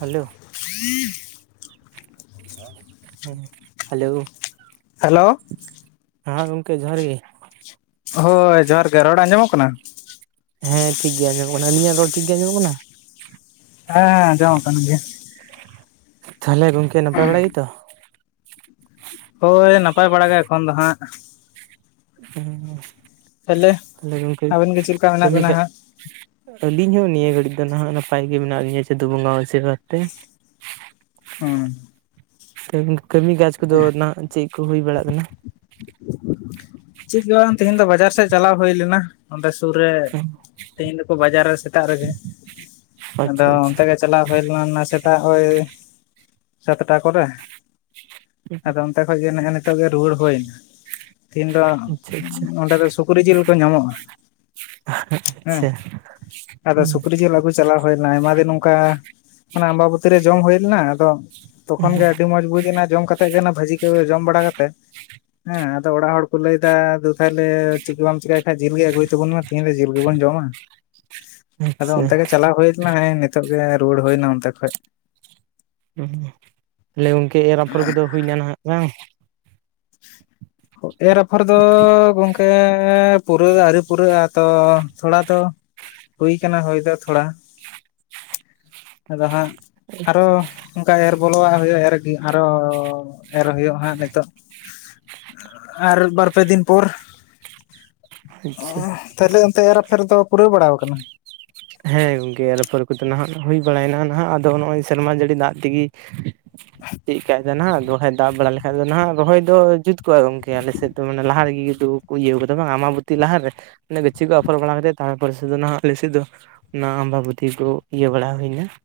Hello. [inaudible] ᱦᱮᱸ hello. Hello. ᱦᱟᱸ ᱜᱚᱝᱠᱮ ᱡᱚᱦᱟᱨ ᱜᱮ᱾ ᱦᱳᱭ ᱡᱚᱦᱟᱨ ᱜᱮ ᱨᱚᱲ ᱟᱸᱡᱚᱢᱚᱜ ᱠᱟᱱᱟ? ᱦᱮᱸ ᱴᱷᱤᱠ ᱜᱮ ᱟᱸᱡᱚᱢᱚᱜ ᱠᱟᱱᱟ᱾ ᱟᱹᱞᱤᱧᱟᱜ ᱨᱚᱲ ᱴᱷᱤᱠ ᱜᱮ ᱟᱸᱡᱚᱢᱚᱜ ᱠᱟᱱᱟ? ᱦᱮᱸᱻ ᱟᱸᱡᱚᱢᱚᱜ ᱠᱟᱱ ᱜᱮᱭᱟ᱾ ᱛᱷᱟᱞᱮ ᱜᱚᱝᱠᱮ ᱱᱟᱯᱟᱭ ᱵᱟᱲᱟ ᱜᱮᱛᱚ? ᱦᱳᱭ ᱱᱟᱯᱟᱭ ᱵᱟᱲᱟ ᱜᱮ ᱮᱠᱷᱚᱱ ᱫᱚ ᱦᱟᱸᱜ᱾ ᱦᱮᱸ ᱛᱟᱦᱞᱮ ᱜᱚᱢᱠᱮ ᱟᱵᱮᱱ ᱜᱮ ᱪᱮᱫ ᱞᱮᱠᱟ ᱢᱮᱱᱟᱜ ᱠᱟᱹᱢᱤ ᱵᱮᱱᱟ ᱠᱷᱮᱜ [inaudible] ᱦᱟᱸᱜ? ᱟᱹᱞᱤᱧ ᱦᱚᱸ ᱱᱤᱭᱟᱹ ᱜᱷᱟᱹᱲᱤᱡ ᱫᱚ ᱱᱟᱦᱟᱜ ᱱᱟᱯᱟᱭ ᱜᱮ ᱢᱮᱱᱟᱜ ᱞᱤᱧᱟᱹ ᱪᱟᱫᱩ ᱵᱚᱸᱜᱟᱣᱟᱜ ᱟᱥᱤᱨ ᱵᱟᱛ ᱛᱮ᱾ ᱦᱮᱸ [unintelligible] ᱠᱟᱹᱝ ᱠᱟᱹᱢᱤ ᱠᱟᱡᱽ ᱠᱚᱫᱚ ᱱᱟᱜ ᱪᱮᱫ ᱠᱚ ᱦᱩᱭ ᱵᱟᱲᱟᱜ ᱠᱟᱱᱟ? ᱪᱮᱫ ᱜᱮ ᱵᱟᱝ ᱛᱮᱦᱤᱧ ᱫᱚ ᱵᱟᱡᱟᱨ ᱥᱮᱫ ᱪᱟᱞᱟᱣ ᱦᱩᱭ ᱞᱮᱱᱟ᱾ ᱚᱸᱰᱮ ᱥᱩᱨ ᱨᱮ ᱛᱤᱦᱤᱧ ᱫᱚᱠᱚ ᱵᱟᱡᱟᱨᱟ ᱥᱮᱛᱟᱜ ᱨᱮᱜᱮ ᱟᱫᱚ ᱟᱪᱪᱷᱟ ᱟᱪᱪᱷᱟ ᱟᱪᱪᱷᱟ ᱚᱱᱛᱮᱜᱮ- -ᱪᱟᱞᱟᱣ ᱦᱩᱭ ᱞᱮᱱᱟ ᱚᱱᱟ ᱥᱮᱛᱟᱜ ᱳᱭ ᱥᱟᱛᱴᱟ ᱠᱚᱨᱮ ᱟᱫᱚᱢ ᱛᱮ ᱠᱷᱚᱱᱚᱡ ᱜᱮ ᱱᱮᱜ-ᱮ ᱱᱤᱛᱚᱜ ᱜᱮ ᱨᱩᱭᱟᱹᱲ ᱦᱳᱹᱭ ᱱᱟ᱾ ᱛᱤᱱ ᱫᱚ ᱟᱪᱪᱷᱟ ᱚᱸᱰᱮ ᱫᱚ ᱥᱩᱠᱨᱤ ᱡᱤᱞ ᱠᱚ ᱧᱟᱢᱚᱜᱼᱟ᱾ ᱦᱮᱸ ᱟᱪᱪᱷᱟ ᱟᱫᱚ ᱥᱩᱠᱨᱤ ᱡᱤᱞ ᱟᱹᱜᱩ ᱪᱟᱞᱟᱣ ᱦᱩᱭᱱᱟ ᱟᱭᱢᱟ ᱫᱤᱱ ᱚᱱᱠᱟ ᱢᱟᱱᱮ ᱟᱢᱵᱟᱵᱟᱹᱛᱤ ᱨᱮ ᱡᱚᱢ ᱦᱩᱭ ᱞᱮᱱᱟ, ᱟᱫᱚ ᱛᱚᱠᱷᱚᱱ ᱜᱮ ᱟᱹᱰᱤ ᱢᱚᱸᱡᱽ ᱵᱩᱡ ᱮᱱᱟ ᱡᱚᱢ ᱠᱟᱛᱮᱜ ᱜᱮ ᱵᱷᱟᱹᱡᱤ ᱠᱚ ᱡᱚᱢ ᱵᱟᱲᱟ ᱠᱟᱛᱮᱜ ᱦᱮᱸ ᱟᱫᱚ ᱚᱲᱟᱜ ᱦᱚᱲ ᱠᱚ ᱞᱟᱹᱭ ᱫᱟ ᱫᱩ ᱛᱟᱦᱚᱞᱮ ᱪᱮᱫᱜᱮ ᱵᱟᱢ ᱪᱮᱠᱟᱭ ᱠᱷᱟᱡ ᱡᱤᱞ ᱜᱮ ᱟᱹᱜᱩᱭ ᱛᱟᱵᱚᱱ ᱢᱮ ᱛᱮᱦᱤᱧ ᱫᱚ ᱡᱤᱞ ᱜᱮᱵᱚᱱ ᱡᱚᱢᱟ ᱾ ᱟᱫᱚ ᱟᱪᱪᱷᱟ ᱚᱱᱛᱮ ᱜᱮ ᱪᱟᱞᱟᱣ ᱦᱩᱭ ᱞᱮᱱᱟ ᱦᱮᱸᱜ-ᱮ ᱱᱤᱛᱳᱜ ᱜᱮ ᱨᱩᱣᱟᱹᱲ ᱦᱩᱭᱱᱟ ᱚᱱᱛᱮ ᱠᱷᱚᱡ ᱾ ᱛᱟᱦᱞᱮ ᱜᱚᱢᱠᱮ ᱮᱨᱯᱷᱚᱨ ᱠᱚᱫᱚ ᱦᱩᱭ ᱱᱟ ᱱᱟᱦᱟᱜ ᱵᱟᱝ? ᱮᱨ ᱟᱯᱷᱚᱨ ᱫᱚ ᱜᱚᱝ ᱠᱮᱸᱻ ᱯᱩᱨᱟᱹᱜ ᱫᱚ ᱟᱹᱣᱨᱤ ᱯᱩᱨᱟᱹᱜᱼᱟ ᱛᱚ ᱛᱷᱚᱲᱟ ᱫᱚ ᱦᱩᱭ ᱠᱟᱱᱟ ᱦᱩᱭ ᱫᱚ ᱛᱷᱚᱲᱟ, ᱟᱫᱚ ᱦᱟᱸᱜ ᱟᱨᱚ ᱚᱱᱠᱟ ᱮᱨ ᱵᱚᱞᱚᱣᱟᱜ ᱦᱩᱭᱩᱜᱼᱟ ᱮᱨᱜᱮ, ᱟᱨᱚ ᱮᱨ ᱦᱩᱭᱩᱜ ᱦᱟᱸᱜ ᱱᱤᱛᱚᱜ ᱾ ᱟᱨ ᱵᱟᱨᱯᱮ ᱫᱤᱱ ᱯᱚᱨ, ᱟᱪᱪᱷᱟ ᱚᱸᱷ ᱾ ᱛᱟᱦᱚᱞᱮ ᱚᱱᱛᱮ ᱮᱨ ᱟᱯᱷᱮᱨ ᱫᱚ ᱯᱩᱨᱟᱹᱣ ᱵᱟᱲᱟᱣ ᱟᱠᱟᱱᱟ? ᱦᱮᱸ ᱜᱚᱢᱠᱮ ᱮᱨᱟᱹᱯᱷᱮᱨ ᱠᱚᱫᱚ ᱱᱟᱦᱟᱜ ᱦᱩᱭ ᱵᱟᱲᱟᱭᱮᱱᱟ ᱱᱟᱦᱟᱜ ᱟᱫᱚ ᱱᱚᱜᱼᱚᱭ ᱥᱮᱨᱢᱟ ᱡᱟᱹᱲᱤ ᱫᱟᱜ ᱛᱮᱜᱮ ᱪᱮᱫ ᱠᱟᱭ ᱫᱟ ᱱᱟ ᱱᱟᱦᱟᱜ, ᱟᱫᱚ ᱵᱟᱠᱷᱟᱡ ᱫᱟᱜ ᱵᱟᱲᱟ ᱞᱮᱠ ᱠᱷᱟᱡ ᱫᱚ ᱱᱟᱦᱟᱜ ᱨᱚᱦᱚᱭ ᱫᱚ ᱡᱩᱛ ᱠᱚᱜᱼᱟ ᱜᱚᱢᱠᱮ ᱟᱞᱮ ᱥᱮᱫ ᱫᱚ ᱢᱟᱱᱮ ᱞᱟᱦᱟ ᱨᱮᱜᱮ ᱫᱩ ᱠᱚ ᱤᱭᱟᱹ ᱟᱠᱟᱫᱟ ᱵᱟᱝ ᱟᱢᱟᱵᱚᱛᱤ ᱞᱟᱦᱟᱨᱮ ᱾ ᱚᱱᱮ ᱜᱟᱪᱷᱤ ᱠᱚ ᱚᱯᱷᱚᱨ ᱵᱟᱲᱟ ᱠᱟᱛᱮ ᱛᱟᱯᱚᱨᱮ ᱥᱩᱫᱷᱩ ᱱᱟᱦᱟᱜ ᱞᱮ ᱥᱮᱫ ᱫᱚ ᱾ ᱚᱱᱟ ᱟᱢᱵᱟᱵᱩᱛᱤ ᱠᱚ ᱤᱭᱟᱹ ᱵᱟᱲᱟ ᱦᱩᱭ ᱮᱱᱟ ᱾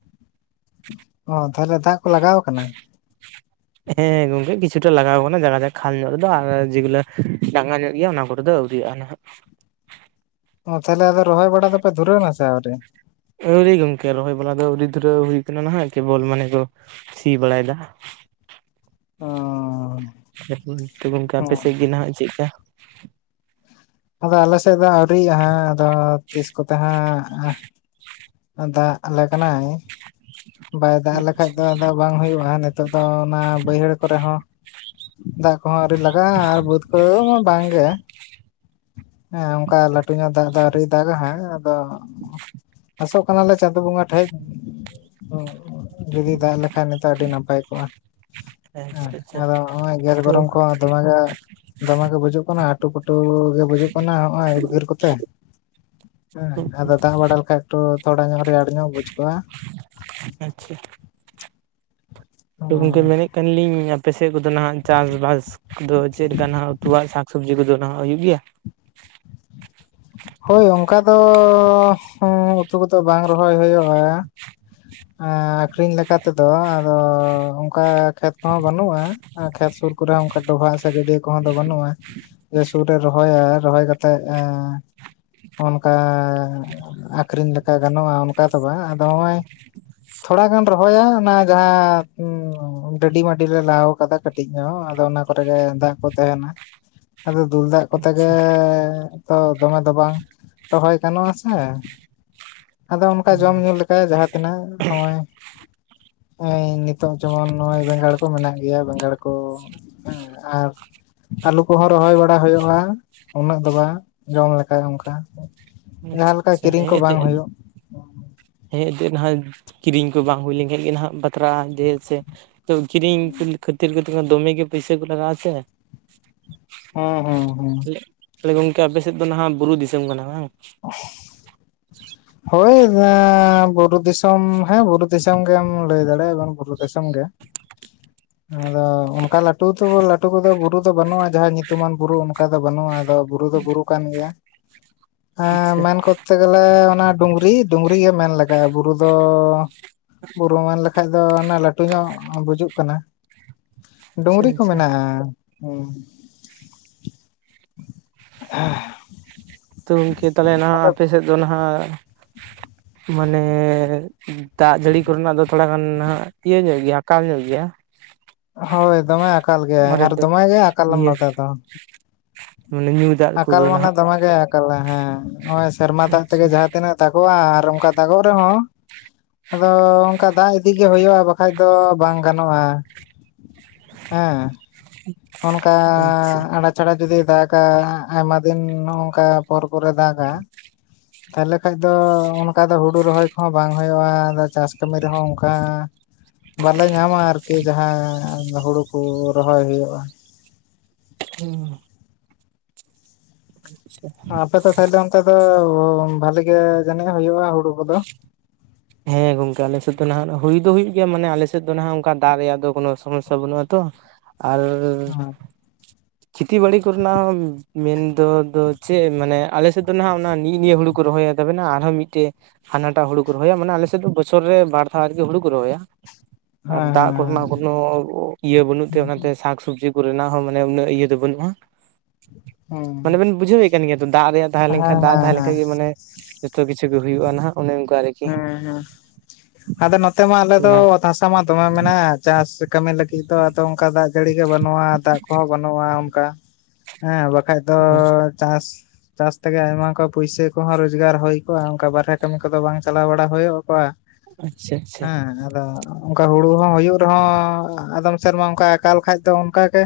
ᱚ ᱛᱟᱦᱚᱞᱮ ᱫᱟᱜ ᱠᱚ ᱞᱟᱜᱟᱣ ᱟᱠᱟᱱᱟ? [unintelligible] ᱦᱮᱸ ᱜᱚᱝᱠᱮ ᱠᱤᱪᱷᱩᱴᱟ ᱞᱟᱜᱟᱣ ᱟᱠᱟᱱᱟ ᱡᱟᱜᱟ [unintelligible] ᱠᱷᱟᱞ ᱧᱚᱜ ᱨᱮᱫᱚ ᱟᱨ ᱡᱮᱜᱩᱞᱟᱹ ᱰᱟᱸᱜᱟ ᱧᱚᱜ ᱜᱮᱭᱟ ᱚᱱᱟ ᱠᱚ ᱫᱚ ᱟᱹᱣᱨᱤᱼᱟ ᱱᱟᱦᱟᱜ ᱾ ᱚ ᱛᱟᱦᱚᱞᱮ ᱟᱫᱚ ᱨᱚᱦᱚᱭ ᱵᱟᱲᱟ ᱫᱚᱯᱮ ᱫᱷᱩᱨᱟᱹᱣᱱᱟ ᱥᱮ ᱟᱹᱣᱨᱤ? ᱟᱹᱣᱨᱤ ᱜᱚᱢᱠᱮ ᱨᱚᱦᱚᱭ ᱵᱟᱞᱟ ᱫᱚ ᱟᱹᱣᱨᱤ ᱫᱷᱩᱨᱟᱹᱣ ᱦᱩᱭ ᱠᱟᱱᱟ ᱱᱟᱦᱟᱜ ᱠᱮᱵᱚᱞ ᱢᱟᱱᱮ ᱠᱚ ᱥᱤ ᱵᱟᱲᱟᱭᱮᱫᱟ ᱾ ᱚᱻ ᱾ [unintelligible] ᱚᱱᱛᱮ ᱜᱚᱝᱠᱮ ᱟᱯᱮ ᱥᱮᱫ ᱜᱮ ᱱᱟᱦᱟᱜ ᱪᱮᱫᱠᱟ? ᱟᱫᱚ ᱟᱞᱮ ᱥᱮᱫ ᱫᱚ ᱟᱹᱣᱨᱤ ᱟᱦᱟᱸᱜ ᱟᱫᱚ ᱛᱤᱥ ᱠᱚᱛᱮ ᱦᱟᱸᱜ ᱫᱟᱜ ᱟᱞᱮ ᱠᱟᱱᱟᱭ ᱵᱟᱭ ᱫᱟᱜ ᱞᱮᱠᱷᱟᱡ ᱫᱚ ᱟᱫᱚ ᱵᱟᱝ ᱦᱩᱭᱩᱜᱼᱟ ᱱᱤᱛᱚᱜ ᱫᱚ ᱚᱱᱟ ᱵᱟᱹᱭᱦᱟᱹᱲ ᱠᱚᱨᱮ ᱦᱚᱸ ᱫᱟᱜ ᱠᱚᱦᱚᱸ ᱟᱹᱣᱨᱤ ᱞᱟᱜᱟᱜᱼᱟ, ᱟᱨ ᱵᱟᱹᱫᱽ ᱠᱚᱫᱚ ᱢᱟ ᱵᱟᱝ ᱜᱮ ᱦᱮᱸ ᱚᱱᱠᱟ ᱞᱟᱹᱴᱩ ᱞᱟᱴᱩ ᱧᱚᱜ ᱫᱟᱜ ᱫᱚ ᱟᱹᱣᱨᱤ ᱫᱟᱜᱟ ᱦᱟᱸᱜ ᱟᱫᱚ [unintelligible] ᱟᱥᱚᱜ ᱠᱟᱱᱟ ᱞᱮ ᱪᱟᱸᱫᱳ ᱵᱚᱸᱜᱟ ᱴᱷᱮᱡ ᱡᱩᱫᱤ ᱫᱟᱜ ᱞᱮᱠᱷᱟᱱ ᱱᱤᱛᱚᱜ ᱟᱹᱰᱤ ᱱᱟᱯᱟᱭ ᱠᱚᱜᱼᱟ ᱟᱪᱪᱷᱟ ᱦᱮᱸ ᱟᱪᱪᱷᱟ ᱟᱫᱚ ᱱᱚᱜᱼᱚᱭ ᱜᱮᱥ ᱛᱚ ᱜᱚᱨᱚᱢ ᱠᱚ ᱫᱚᱢᱮ ᱜᱮ ᱫᱚᱢᱮ ᱜᱮ ᱵᱩᱡᱩᱜ ᱠᱟᱱᱟ ᱟᱴᱩ ᱯᱟᱹᱴᱩ ᱜᱮ ᱵᱩᱡᱩᱜ ᱠᱟᱱᱟ ᱦᱚᱜᱼᱚᱭ ᱩᱫᱽᱜᱟᱹᱨ ᱠᱚᱛᱮ ᱾ ᱦᱮᱸ ᱟᱫᱚ ᱫᱟᱜ ᱵᱟᱲᱟ ᱞᱮᱠᱷᱟᱡ ᱮᱠᱴᱩ ᱛᱷᱚᱲᱟ ᱧᱚᱜ ᱨᱮᱭᱟᱲ ᱧᱚᱜ ᱵᱩᱡ ᱠᱚᱜᱼᱟ ᱾ ᱟᱪᱪᱷᱟ ᱾ ᱛᱚ ᱜᱚᱝᱠᱮ ᱢᱮᱱᱮᱫ ᱠᱟᱱᱞᱤᱧ ᱟᱯᱮ ᱥᱮᱫ ᱠᱚᱫᱚ ᱱᱟᱦᱟᱜ ᱪᱟᱥ ᱵᱟᱥ ᱫᱚ ᱪᱮᱫᱠᱟ ᱱᱟᱦᱟᱜ ᱩᱛᱩᱣᱟᱜ ᱥᱟᱠ ᱥᱚᱵᱽᱡᱤ ᱠᱚᱫᱚ ᱱᱟᱦᱟᱜ ᱦᱩᱭᱩᱜ ᱜᱮᱭᱟ? ᱦᱳᱭ ᱚᱝᱠᱟ ᱫᱚᱻ ᱩᱸ ᱩᱛᱩ ᱠᱚᱫᱚ ᱵᱟᱝ ᱨᱚᱦᱚᱭ ᱦᱳᱭᱳᱜᱼᱟ ᱾ ᱟᱠᱷᱨᱤᱧ ᱞᱮᱠᱟᱛᱮᱫᱚ ᱟᱫᱚ ᱚᱝᱠᱟ ᱠᱷᱮᱛ ᱠᱚᱦᱚᱸ ᱵᱟᱹᱱᱩᱜᱼᱟ ᱾ ᱠᱷᱮᱛ ᱥᱳᱨ ᱠᱚᱨᱮ ᱚᱝᱠᱟ ᱰᱚᱵᱷᱟᱜ ᱥᱮ ᱜᱟᱹᱰᱭᱟᱹ ᱠᱚᱦᱚᱸ ᱫᱚ ᱵᱟᱹᱱᱩᱜᱼᱟ, ᱡᱮ ᱥᱩᱨ ᱨᱮ ᱨᱚᱦᱚᱭᱟ ᱨᱚᱦᱚᱭ ᱠᱟᱛᱮᱫ ᱮᱸᱻ ᱚᱱᱠᱟ ᱟᱠᱷᱨᱤᱧ ᱞᱮᱠᱟ ᱜᱟᱱᱚᱜᱼᱟ ᱚᱱᱠᱟ ᱫᱚ ᱵᱟᱝ, ᱟᱫᱚ ᱦᱚᱸᱜᱼᱚᱭ ᱛᱷᱚᱲᱟ ᱜᱟᱱ ᱨᱚᱦᱚᱭᱟ ᱚᱱᱟ ᱡᱟᱦᱟ ᱰᱟᱹᱰᱤ ᱢᱟᱹᱰᱤᱞᱮ ᱞᱟᱣ ᱠᱟᱫᱟ ᱾ ᱠᱟᱹᱴᱤᱡ ᱧᱚᱜ ᱟᱫᱚ ᱚᱱᱟ ᱠᱚᱨᱮ ᱜᱮ ᱫᱟᱜ ᱠᱚ ᱛᱟᱦᱮᱱᱟ ᱾ [inaudible] ᱟᱫᱚ ᱫᱩᱞ ᱫᱟᱜ ᱠᱚᱛᱮ ᱜᱮ ᱟᱪᱪᱷᱟ ᱛᱚ ᱫᱚᱢᱮ ᱫᱚ ᱵᱟᱝ ᱨᱚᱦᱚᱭ ᱜᱟᱱᱚᱜ-ᱟ ᱥᱮ ᱾ ᱟᱫᱚ ᱚᱱᱠᱟ ᱚ ᱡᱚᱢ ᱧᱩ ᱞᱮᱠᱟ ᱡᱟᱦᱟ ᱛᱤᱱᱟᱹᱜ ᱦᱚᱜ-ᱚᱭ ᱾ ᱱᱤ ᱱᱤᱛᱚᱜ ᱡᱮᱢᱚᱱ ᱱᱚᱜᱼᱚᱭ ᱵᱮᱸᱜᱟᱲ ᱠᱚ ᱢᱮᱱᱟᱜ ᱜᱮᱭᱟ, ᱵᱮᱸᱜᱟᱲ ᱠᱚ ᱦᱮᱸ ᱟᱨ ᱟᱹᱞᱩ ᱠᱚᱦᱚ ᱨᱚᱦᱚᱭ ᱵᱟᱲᱟ ᱦᱩᱭᱩᱜᱼᱟ ᱩᱱᱟᱹᱜ ᱫᱚ ᱵᱟ ᱾ ᱡᱚᱢ ᱞᱮᱠᱟ ᱚᱱᱠᱟ ᱡᱟᱦᱟ ᱟᱪᱪᱷᱟ ᱞᱮᱠᱟ ᱟᱪᱪᱷᱟ ᱠᱤᱨᱤᱧ ᱠᱚ ᱵᱟᱝ ᱦᱳᱭᱳᱜ ᱾ ᱦᱮᱸᱜᱮ ᱱᱟᱦᱟᱭ ᱠᱤᱨᱤᱧ ᱠᱚ ᱵᱟᱝ ᱦᱩᱭ ᱞᱮᱱᱠᱷᱟᱡ ᱜᱮ ᱱᱟᱦᱟᱜ ᱵᱟᱛᱨᱟ ᱡᱮᱞ ᱥᱮᱼᱼ ᱛᱚ ᱠᱤᱨᱤᱧ ᱠᱷᱟᱹᱛᱤᱨ ᱜᱮᱛᱚ ᱫᱚᱢᱮ ᱜᱮ ᱯᱩᱭᱥᱟᱹ ᱠᱚ ᱞᱟᱜᱟᱜ ᱟᱥᱮ᱾ ᱚᱸ ᱦᱩᱸ ᱦᱩᱸᱼᱼ ᱛᱟᱦᱞᱮ ᱜᱚᱝᱠᱮ ᱟᱯᱮ ᱥᱮᱫ ᱫᱚ ᱱᱟᱦᱟᱜ ᱵᱩᱨᱩ ᱫᱤᱥᱟᱹᱢ ᱠᱟᱱᱟ ᱵᱟᱝ? [unintelligible] ᱦᱳᱭ ᱫᱟ ᱵᱩᱨᱩ ᱫᱤᱥᱚᱢ ᱦᱮᱸ ᱵᱩᱨᱩ ᱫᱤᱥᱚᱢ ᱜᱮᱢ ᱞᱟᱹᱭ ᱫᱟᱲᱮᱭᱟᱜᱼᱟ ᱵᱩᱨᱩ ᱵᱟᱝ ᱫᱤᱥᱚᱢ ᱜᱮᱼᱼ ᱟᱫᱚ ᱚᱱᱠᱟ ᱞᱟᱹᱴᱩ ᱛᱚ ᱞᱟᱹᱴᱩ ᱠᱚᱫᱚ ᱵᱩᱨᱩ ᱫᱚ ᱵᱟᱹᱱᱩᱜᱼᱟ, ᱡᱟᱦᱟᱸ ᱧᱩᱛᱩᱢᱟᱱ ᱵᱩᱨᱩ ᱚᱱᱠᱟ ᱫᱚ ᱵᱟᱹᱱᱩᱜᱼᱟ ᱟᱫᱚ᱾ ᱵᱩᱨᱩ ᱫᱚ ᱵᱩᱨᱩ ᱠᱟᱱ ᱜᱮᱭᱟ, ᱮᱸ ᱟᱪᱪᱷᱟ ᱢᱮᱱ ᱠᱳᱛᱛᱮ ᱜᱮᱞᱮ ᱚᱱᱟᱼᱼ ᱰᱩᱝᱨᱤ ᱰᱩᱝᱨᱤ ᱜᱮ ᱢᱮᱱ ᱞᱟᱜᱟᱜᱼᱟ, ᱵᱩᱨᱩ ᱫᱚ ᱵᱩᱨᱩ ᱢᱟ ᱞᱟᱹᱼᱼ ᱠᱷᱟᱡ ᱫᱚ ᱚᱱᱟ ᱞᱟᱹᱴᱩ ᱧᱚᱜ ᱵᱩᱡᱩᱜ ᱠᱟᱱᱟ, ᱟᱪᱪᱷᱟ ᱰᱩᱝᱨᱤ ᱠᱚ ᱟᱪᱪᱷᱟ ᱢᱮᱱᱟᱜᱼᱟ᱾ [unintelligible] ᱛᱳ ᱜᱚᱝᱠᱮ ᱛᱟᱞᱦᱮ ᱱᱟᱦᱟᱜ ᱟᱫᱚ ᱟᱯᱮᱥᱮᱫ ᱫᱚ ᱱᱟᱦᱟᱜ ᱢᱟᱱᱮᱼᱼ ᱫᱟᱜ ᱡᱟᱹᱲᱤ ᱠᱚᱨᱮᱱᱟᱜ ᱫᱚ ᱛᱷᱚᱲᱟ ᱜᱟᱱ ᱱᱟᱦᱟᱜ ᱤᱭᱟᱹ ᱧᱚᱜ ᱜᱮᱭᱟ ᱟᱠᱟᱞ ᱧᱚᱜ ᱜᱮᱭᱟ? ᱦᱳᱭ ᱫᱚᱢᱮ ᱟᱠᱟᱞ ᱜᱮᱭᱟᱭ ᱢᱟᱨᱮ ᱟᱨ ᱫᱚ ᱫᱚᱢᱮ ᱜᱮᱭ ᱟᱠᱟᱞᱟ ᱱᱤᱭᱟᱹ ᱱᱚᱛᱮ ᱫᱚ᱾ ᱢᱟᱱᱮ ᱧᱩᱼᱼ ᱟᱠᱟᱞ ᱢᱟᱱᱮ ᱫᱚᱢᱮ ᱜᱮᱭ ᱟᱠᱟᱞᱟᱭ ᱦᱮᱸ, ᱱᱚᱜ-ᱚᱭ ᱥᱮᱨᱢᱟ ᱫᱟᱜ ᱛᱮᱜᱮ ᱟᱪᱪᱷᱟ ᱡᱟᱦᱟ ᱛᱤᱱᱟᱹᱜᱼᱼ ᱫᱟᱜᱚᱜᱼᱟ, ᱟᱨ ᱚᱝᱠᱟ ᱫᱟᱜᱚᱜ ᱨᱮᱦᱚᱸ ᱟᱫᱚ ᱚᱝᱠᱟ ᱫᱟᱜ ᱤᱫᱤᱜᱮ ᱦᱩᱭᱩᱜᱼᱟ ᱵᱟᱼᱼ ᱠᱷᱟᱡ ᱫᱚ ᱵᱟᱝ ᱜᱟᱱᱚᱜᱼᱟ ᱦᱮᱸ᱾ ᱚᱱᱠᱟ ᱟᱪᱪᱷᱟ ᱟᱲᱟ ᱪᱷᱟᱲᱟ ᱡᱩᱫᱤ ᱫᱟᱜ-ᱟ ᱟᱭᱢᱟ ᱫᱤᱱ ᱱᱚᱜᱚᱝᱠᱟᱼᱼ ᱯᱚᱨ ᱯᱚᱨᱮ ᱫᱟᱜ-ᱟ᱾ ᱛᱦᱟᱞᱮ ᱠᱷᱟᱡ ᱫᱚ ᱚᱱᱠᱟ ᱫᱚ ᱦᱩᱲᱩ ᱨᱚᱦᱚᱭ ᱠᱚᱦᱚᱸ ᱵᱟᱝ ᱦᱩᱭᱩᱜᱼᱟ, ᱟᱫᱚ ᱪᱟᱥ ᱠᱟᱢᱤ ᱨᱮᱦᱚᱸ ᱚᱝᱠᱟᱼᱼ ᱵᱟᱞᱮ ᱧᱟᱢᱟ ᱟᱨᱠᱤ ᱡᱟᱸᱦᱟ ᱦᱩᱲᱩ ᱠᱚ ᱨᱚᱦᱚᱭ ᱦᱩᱭᱩᱜᱼᱟ᱾ [unintelligible] [unintelligible] ᱟᱯᱮ ᱛᱚ ᱛᱟᱦᱞᱮ ᱚᱱᱛᱮ ᱫᱚ ᱵᱷᱟᱞᱤ ᱜᱮ ᱡᱟᱱᱤᱡ ᱦᱩᱭᱩᱜᱼᱟ ᱦᱩᱲᱩ ᱠᱚᱫᱚ? ᱦᱮᱸ ᱜᱚᱢᱠᱮ, ᱟᱞᱮ ᱥᱮᱫ ᱫᱚ ᱱᱟᱦᱟᱜ ᱦᱩᱭ ᱫᱚ ᱦᱩᱭᱩᱜ ᱜᱮᱭᱟ, ᱢᱟᱱᱮ ᱟᱞᱮ ᱥᱮᱫ ᱫᱚ ᱱᱟᱦᱟᱜ ᱚᱱᱠᱟ ᱫᱟᱜ ᱨᱮᱭᱟᱜ ᱫᱚ ᱠᱳᱱᱳ ᱥᱚᱢᱚᱥᱥᱟ ᱵᱟᱹᱱᱩᱜ ᱟ ᱛᱚ᱾ ᱟᱨᱼᱼ ᱦᱮᱸ᱾ ᱪᱤᱠᱤ ᱵᱟᱲᱤ ᱠᱚᱨᱮᱱᱟᱜ ᱦᱚᱸ ᱢᱮᱱᱫᱚ ᱫᱚ ᱪᱮᱜ ᱢᱟᱱᱮ ᱟᱞᱮᱥᱮᱫ ᱫᱚ ᱱᱟᱦᱟᱜ ᱚᱱᱟ ᱱᱤ ᱱᱤᱭᱟᱹ ᱦᱩᱲᱩ ᱠᱚ ᱨᱚᱦᱚᱭᱟ᱾ ᱛᱟᱵᱮᱱᱟ ᱟᱨᱦᱚᱸ ᱢᱤᱴᱮᱜ ᱦᱟᱱᱟᱴᱟᱜ ᱦᱩᱲᱩ ᱠᱚ ᱨᱚᱦᱚᱭᱟ ᱢᱟᱱᱮ ᱟᱞᱮ ᱥᱮᱫ ᱫᱚ ᱵᱚᱪᱷᱚᱨ ᱨᱮ ᱵᱟᱨ ᱫᱷᱟᱣ ᱜᱮ ᱦᱩᱲᱩ ᱠᱚ ᱨᱚᱦᱚᱭᱟ᱾ ᱟᱨ ᱦᱮᱸ ᱦᱮᱸ ᱫᱟᱜ ᱠᱚ ᱨᱮᱱᱟᱜ ᱠᱳᱱᱳ ᱤᱭᱟᱹ ᱵᱟᱹᱱᱩᱜ ᱛᱮ ᱦᱮᱸ ᱚᱱᱟᱛᱮ ᱥᱟᱠ ᱥᱚᱵᱽᱡᱤ ᱠᱚᱨᱮᱱᱟᱜ ᱦᱚᱸ ᱢᱟᱱᱮ ᱩᱱᱟᱹᱜᱼᱼ ᱤᱭᱟᱹ ᱫᱚ ᱵᱟᱹᱱᱩᱜᱼᱟ, ᱢᱟᱱᱮ ᱦᱮᱸ ᱵᱮᱱ ᱵᱩᱡᱷᱟᱹᱣᱮᱜ ᱠᱟᱱ ᱜᱮᱭᱟ ᱛᱚ ᱫᱟᱜ ᱨᱮᱭᱟᱜ ᱛᱟᱦᱮᱸ ᱦᱮᱸ ᱞᱮᱝᱠᱷᱟᱱ ᱦᱮᱸ ᱫᱟᱜ ᱛᱟᱦᱮᱸ ᱦᱮᱸ ᱞᱮᱝᱠᱷᱟᱱ ᱜᱮ ᱢᱟᱱᱮ ᱡᱚᱛᱚ ᱠᱤᱪᱷᱩ ᱜᱮ ᱦᱩᱭᱩᱜᱼᱟ ᱱᱟᱦᱟᱜ, ᱚᱱᱮ ᱚᱱᱠᱟ ᱟᱨᱼᱼ ᱦᱮᱸ ᱦᱮᱸ ᱟᱫᱚ ᱱᱚᱛᱮ ᱢᱟ ᱟᱞᱮ ᱛᱚ ᱫᱚ ᱚᱱᱟ ᱫᱷᱟᱥᱼᱼ ᱢᱟ ᱫᱚᱢᱮ ᱢᱮᱱᱟᱜᱼᱟ᱾ ᱪᱟᱥ ᱠᱟᱹᱢᱤ ᱞᱟᱹᱜᱤᱫ ᱫᱚ ᱟᱫᱚ ᱚᱱᱠᱟ ᱫᱟᱜᱽ ᱡᱟᱹᱲᱤ ᱜᱮ ᱵᱟᱹᱱᱩᱜᱼᱟ, ᱫᱟᱜᱽ ᱠᱚᱦᱚᱸ ᱵᱟᱹᱱᱩᱜᱼᱟ᱾ ᱚᱱᱠᱟ ᱦᱮᱸ ᱵᱟᱠᱷᱟᱡ ᱫᱚᱼᱼ ᱪᱟᱥ ᱪᱟᱥ ᱛᱮᱜᱮ ᱟᱭᱢᱟ ᱠᱚ ᱯᱩᱭᱥᱟᱹ ᱠᱚᱦᱚᱸ ᱨᱚᱡᱽᱜᱟᱨ ᱦᱳᱭ ᱠᱚᱜᱼᱟ᱾ ᱚᱱᱠᱟ ᱵᱟᱨᱦᱮ ᱠᱟᱹᱢᱤ ᱠᱚᱫᱚ ᱵᱟᱝ ᱪᱟᱞᱟᱣ ᱵᱟᱲᱟ ᱦᱳᱭᱳᱜ ᱠᱚᱣᱟ ᱟᱪᱪᱷᱟ ᱟᱪᱪᱷᱟ ᱦᱮᱸ ᱟᱫᱚ ᱚᱱᱠᱟ ᱦᱩᱲᱩ ᱦᱚᱸ ᱦᱩᱭᱩᱜ ᱨᱮᱦᱚᱸ ᱟᱫᱚᱢ ᱥᱮᱨᱢᱟ ᱚᱱᱠᱟ ᱟᱠᱟᱠᱟᱞ ᱠᱷᱟᱡ ᱫᱚ ᱚᱱᱠᱟᱜᱮᱼᱼ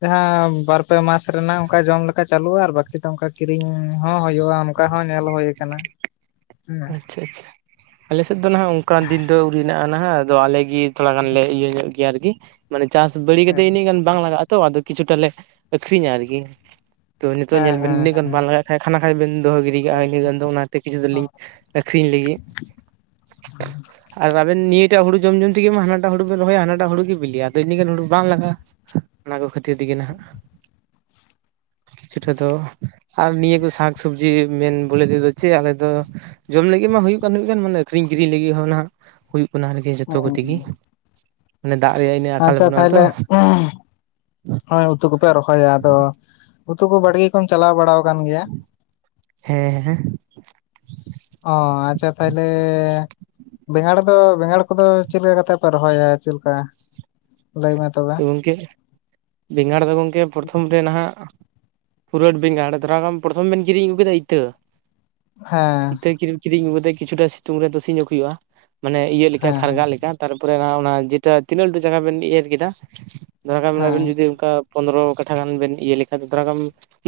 ᱡᱟᱦᱟᱸ ᱵᱟᱨ ᱯᱮ ᱢᱟᱥ ᱨᱮᱱᱟᱜ ᱚᱱᱠᱟ ᱡᱚᱢ ᱞᱮᱠᱟ ᱪᱟᱹᱞᱩᱜᱼᱟ, ᱟᱨ ᱵᱟᱠᱤ ᱫᱚ ᱚᱱᱠᱟ ᱼᱼ ᱠᱤᱨᱤᱧ ᱦᱚᱸ ᱦᱳᱭᱳᱜᱼᱟ, ᱚᱱᱠᱟ ᱦᱚᱸ ᱧᱮᱞ ᱦᱳᱭ ᱟᱠᱟᱱᱟ ᱦᱮᱸ᱾ ᱟᱪᱷᱟ ᱟᱞᱮᱥᱮᱫ ᱫᱚ ᱱᱟᱦᱟᱜ ᱚᱱᱠᱟᱱ ᱫᱤᱱ ᱫᱚ ᱟᱹᱣᱨᱤ ᱦᱮᱱᱟᱜᱼᱟ, ᱱᱟᱦᱟᱜ ᱟᱫᱚ ᱟᱞᱮᱜᱤ ᱛᱷᱚᱲᱟ ᱜᱟᱱ ᱞᱮ ᱤᱭᱟᱹ ᱧᱚᱜ ᱜᱮᱭᱟ ᱟᱨᱠᱤ ᱢᱟᱱᱮ ᱪᱟᱥ ᱵᱟᱹᱲᱤ ᱠᱟᱛᱮ ᱦᱮᱸ ᱤᱱᱟᱹᱜ ᱜᱟᱱ ᱵᱟᱝ ᱞᱟᱜᱟᱜᱼᱟ᱾ ᱛᱚ ᱟᱫᱚ ᱠᱤᱪᱷᱩ ᱴᱟ ᱞᱮ ᱟᱠᱷᱨᱤᱧᱟ ᱟᱨᱠᱤ᱾ ᱛᱚ ᱱᱤᱛᱚᱜ ᱦᱮᱸ ᱧᱮᱞ ᱦᱮᱸ ᱵᱮᱱ ᱤᱱᱟᱹᱜ ᱦᱮᱸ ᱜᱟᱱ ᱵᱟᱝ ᱞᱟᱜᱟᱜ ᱠᱷᱟᱱ ᱠᱷᱟᱱᱟ ᱠᱷᱟᱡ ᱵᱮᱱ ᱫᱚᱦᱚ ᱜᱤᱰᱤ ᱠᱟᱜᱼᱟ, ᱤᱱᱟᱹ ᱜᱟᱱ ᱫᱚ ᱚᱱᱟᱛᱮ ᱠᱤᱪᱩ ᱫᱚ ᱞᱤᱧ ᱟᱹᱠᱷᱨᱤᱧ ᱞᱟᱹᱜᱤᱫ᱾ ᱟᱨ ᱟᱵᱮᱱ ᱱᱤᱭᱟᱹ ᱴᱟᱜ ᱦᱩᱲᱩ ᱡᱚᱢ ᱡᱚᱢ ᱛᱮᱜᱮ ᱢᱟ ᱦᱟᱱᱟᱴᱟᱜ ᱦᱩᱲᱩ ᱵᱮᱱ ᱨᱚᱦᱚᱭᱟ ᱦᱟᱱᱟ ᱦᱩᱲᱩ ᱜᱮ ᱵᱤᱞᱤᱜ-ᱟ, ᱟᱫᱚ ᱤᱱᱟᱹᱜᱟᱱ ᱦᱩᱲᱩ ᱵᱟᱝ ᱞᱟᱜᱟᱜ-ᱟ᱾ ᱚᱱᱟ ᱠᱚ ᱠᱷᱟᱹᱛᱤᱨ ᱛᱮᱜᱮ ᱱᱟᱦᱟᱜ᱾ ᱠᱤᱪᱷᱩᱴᱟ ᱫᱚ ᱟᱨ ᱱᱤᱭᱟᱹ ᱠᱚ ᱥᱟᱠᱼᱥᱚᱵᱽᱡᱤ ᱢᱮᱱ ᱵᱚᱞᱮ ᱛᱮᱫᱚ ᱪᱮᱫ ᱟᱞᱮᱫ ᱫᱚ ᱡᱚᱢ ᱞᱟᱹᱜᱤᱜ ᱢᱟ ᱦᱩᱭᱩᱜ ᱠᱟᱱ ᱦᱩᱭᱩᱜ ᱜᱟᱱ ᱢᱟᱱᱮ ᱟᱹᱠᱷᱨᱤᱧ ᱠᱤᱨᱤᱧ ᱞᱟᱹᱜᱤᱫ ᱦᱚᱸ ᱱᱟᱜ ᱦᱩᱭᱩᱜ ᱠᱟᱱᱟ᱾ ᱚ ᱡᱷᱚᱛᱚ ᱠᱚᱛᱮᱜᱤ ᱢᱟᱱᱮ ᱫᱟᱜ ᱨᱮᱭᱟᱜ ᱤᱱᱟᱹᱜ ᱟᱠᱟᱞ ᱵᱟᱹᱱᱩᱜᱼᱟ ᱛᱚ᱾ ᱦᱚᱭ ᱩᱛᱩ ᱠᱚᱯᱮ ᱨᱚᱦᱚᱭᱟ, ᱟᱫᱚ ᱩᱛᱩ ᱠᱚ ᱵᱟᱲᱜᱮ ᱠᱚᱢ ᱪᱟᱞᱟᱣ ᱵᱟᱲᱟᱶ ᱠᱟᱱ ᱜᱮᱭᱟ? [inaudible] ᱦᱮᱸ ᱦᱮᱸ᱾ ᱚᱻ ᱟᱪᱪᱷᱟ ᱛᱟᱭᱞᱮᱻ ᱵᱮᱸᱜᱟᱲ ᱫᱚ ᱵᱮᱸᱜᱟᱲ ᱠᱚᱫᱚ ᱪᱮᱫ ᱞᱮᱠᱟ ᱠᱟᱛᱮᱫ ᱯᱮ ᱨᱚᱦᱚᱭᱟ ᱪᱮᱫ ᱞᱮᱠᱟ ᱞᱟᱹᱭ ᱢᱮ ᱛᱚᱵᱮ? ᱤᱱᱠᱟᱹ ᱵᱮᱸᱜᱟᱲ ᱫᱚ ᱜᱚᱢᱠᱮ ᱯᱨᱚᱛᱷᱚᱢ ᱨᱮ ᱱᱟᱦᱟᱜ ᱯᱩᱨᱟᱹᱴ ᱵᱮᱸᱜᱟᱲ ᱛᱷᱚᱲᱟ ᱜᱟᱱ ᱯᱨᱚᱛᱷᱚᱢ ᱵᱤᱱ ᱠᱤᱨᱤᱧ ᱟᱹᱜᱩ ᱠᱮᱫᱟ ᱤᱛᱟᱹ ᱦᱮᱸ ᱤᱛᱟᱹ ᱠᱤᱨᱤ ᱠᱤᱨᱤᱧ ᱟᱹᱜᱩ ᱠᱟᱛᱮᱫ ᱠᱤᱪᱷᱩᱴᱟ ᱥᱤᱛᱩᱝ ᱨᱮ ᱛᱟᱥᱤ ᱧᱚᱜ ᱦᱩᱭᱩᱜᱼᱟ᱾ ᱢᱟᱱᱮ ᱤᱭᱟᱹ ᱞᱮᱠᱟ ᱦᱮᱸ ᱠᱷᱟᱨᱜᱟ ᱞᱮᱠᱟ ᱛᱟᱨᱯᱚᱨᱮ ᱚᱱᱟ ᱡᱮᱴᱟ ᱛᱤᱱᱟᱹᱜ ᱞᱟᱹᱴᱩ ᱡᱟᱸᱜᱟ ᱵᱤᱱ ᱤᱭᱟᱹ ᱠᱮᱫᱟ᱾ ᱡᱟᱦᱟᱸ ᱠᱷᱟᱱ ᱢᱮ ᱟᱵᱤᱱ ᱦᱮᱸ ᱡᱩᱫᱤ᱾ ᱚᱱᱠᱟ ᱯᱚᱸᱱᱨᱚ ᱠᱟᱴᱷᱟ ᱜᱟᱱ ᱵᱤᱱ ᱤᱭᱟᱹ ᱞᱮᱠᱷᱟᱱ, ᱛᱷᱚᱲᱟ ᱜᱟᱱ